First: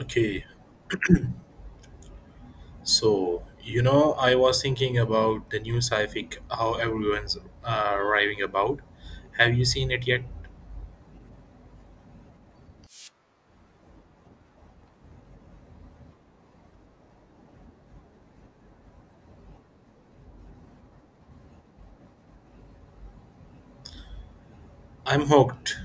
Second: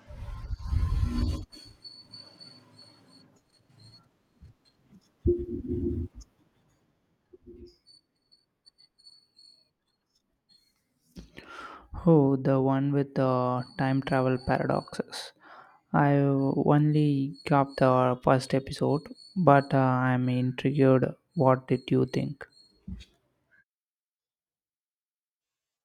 Okay, I was thinking about the new sci-fi, how everyone's raving about. Have you seen it yet? Oh, the one with the time travel paradoxes. I only got the first episode, but I'm intrigued. What did you think? I'm hooked.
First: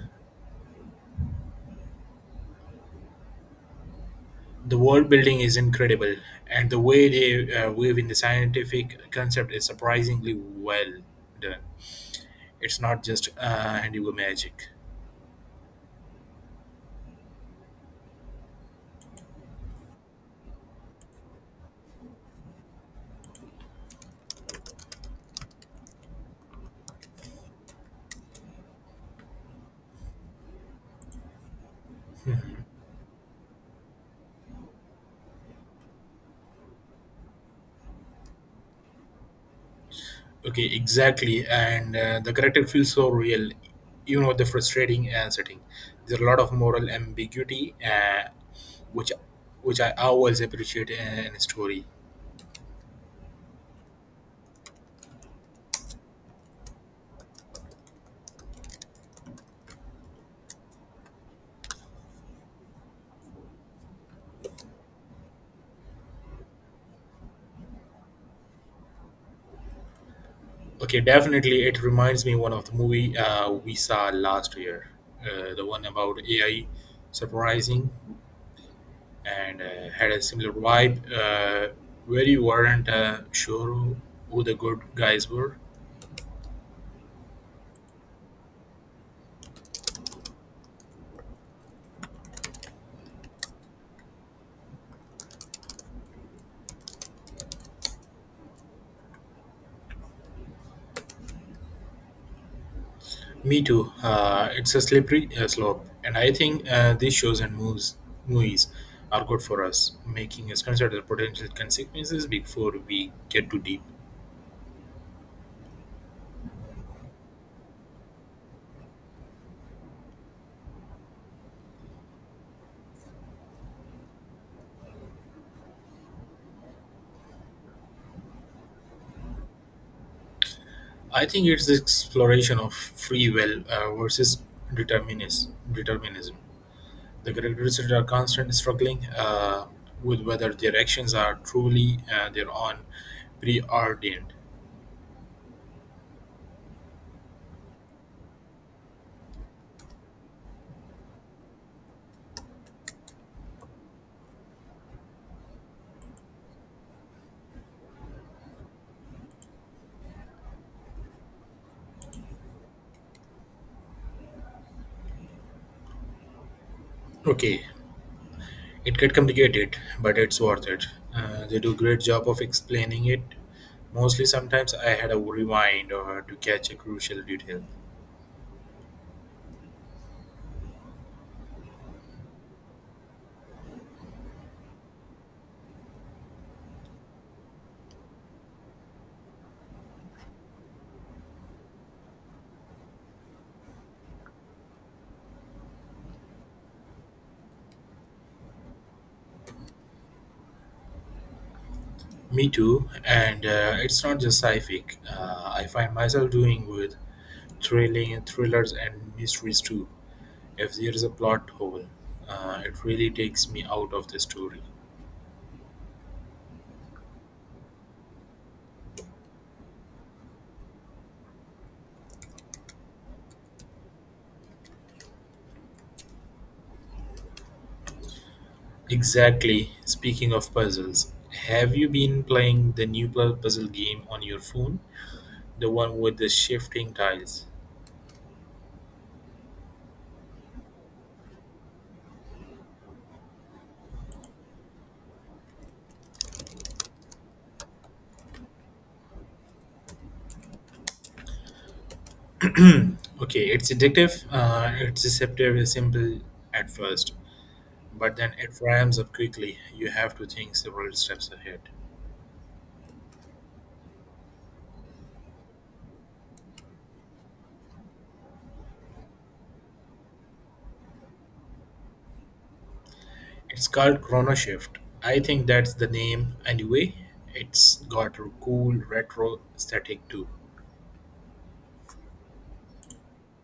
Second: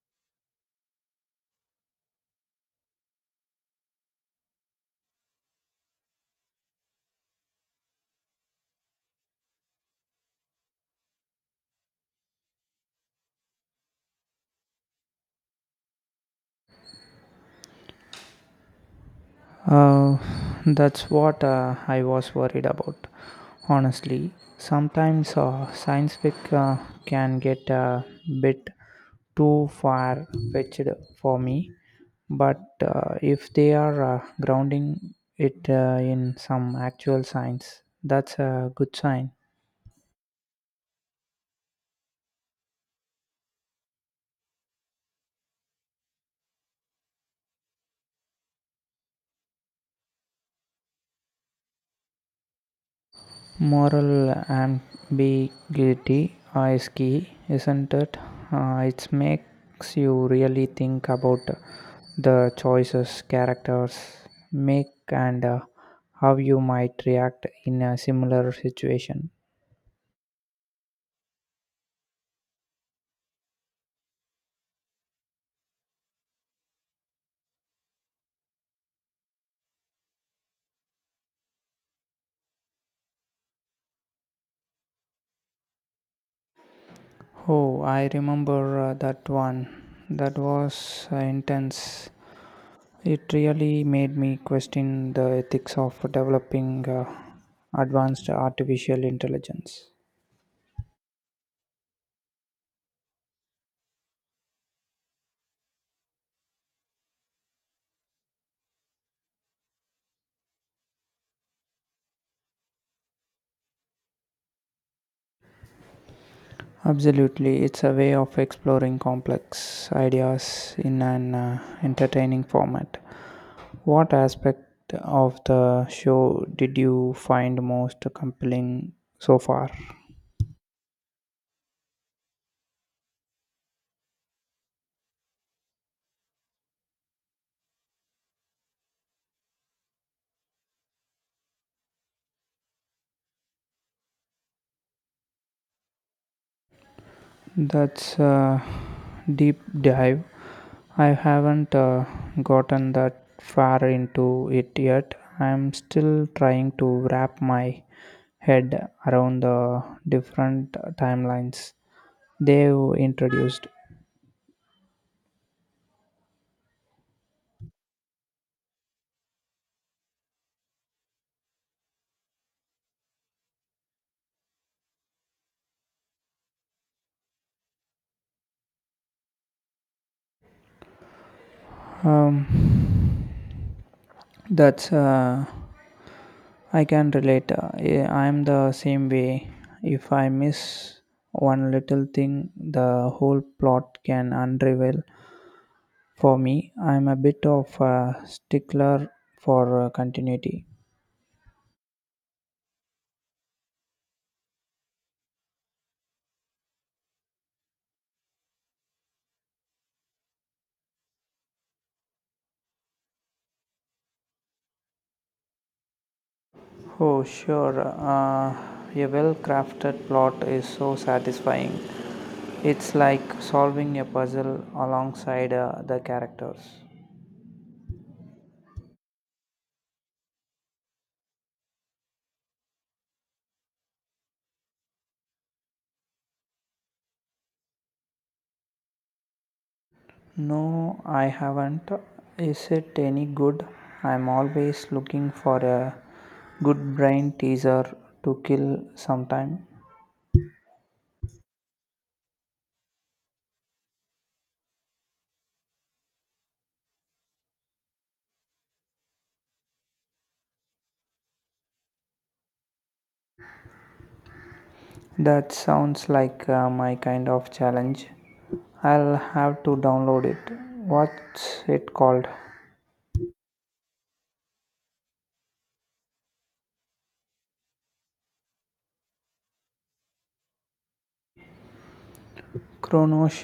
The world building is incredible, and the way they weave in the scientific concept is surprisingly well done. It's not just handiwork magic. Uh, that's what I was worried about. Honestly, sometimes science fiction can get a bit too far fetched for me, but if they are grounding it in some actual science, that's a good sign. Okay, exactly, and the character feels so real. The frustrating setting. There's a lot of moral ambiguity, which which I always appreciate in a story. Moral ambiguity is key, isn't it? It makes you really think about the choices characters make, and how you might react in a similar situation. Okay, definitely, it reminds me one of the movie we saw last year, the one about AI surprising and had a similar vibe, where you weren't sure who the good guys were. Oh, I remember that one. That was intense. It really made me question the ethics of developing advanced artificial intelligence. Me too. It's a slippery slope, and I think these shows and moves movies are good for us, making us consider the potential consequences before we get too deep. Absolutely, it's a way of exploring complex ideas in an entertaining format. What aspect of the show did you find most compelling so far? I think it's the exploration of free will versus determinism. Determinism. The great researchers are constantly struggling with whether their actions are truly their own preordained. That's a deep dive. I haven't gotten that far into it yet. I'm still trying to wrap my head around the different timelines they've introduced. Okay, it get complicated, but it's worth it. They do great job of explaining it. Mostly, sometimes I had a rewind or to catch a crucial detail. Um, that's I can relate. I'm the same way. If I miss one little thing, the whole plot can unravel for me. I'm a bit of a stickler for continuity. Me too, and it's not just sci-fi. I find myself doing with Thrilling thrillers and mysteries too. If there is a plot hole, it really takes me out of the story. Oh, sure. A well crafted plot is so satisfying. It's like solving a puzzle alongside the characters. Exactly. Speaking of puzzles, have you been playing the new puzzle game on your phone? The one with the shifting tiles. No, I haven't. Is it any good? I'm always looking for a good brain teaser to kill sometime. Okay, it's addictive. It's deceptive, and simple at first, but then it ramps up quickly. You have to think several steps ahead. That sounds like my kind of challenge. I'll have to download it. What's it called? It's called Chrono Shift. I think that's the name. Anyway, it's got a cool retro aesthetic too. Chrono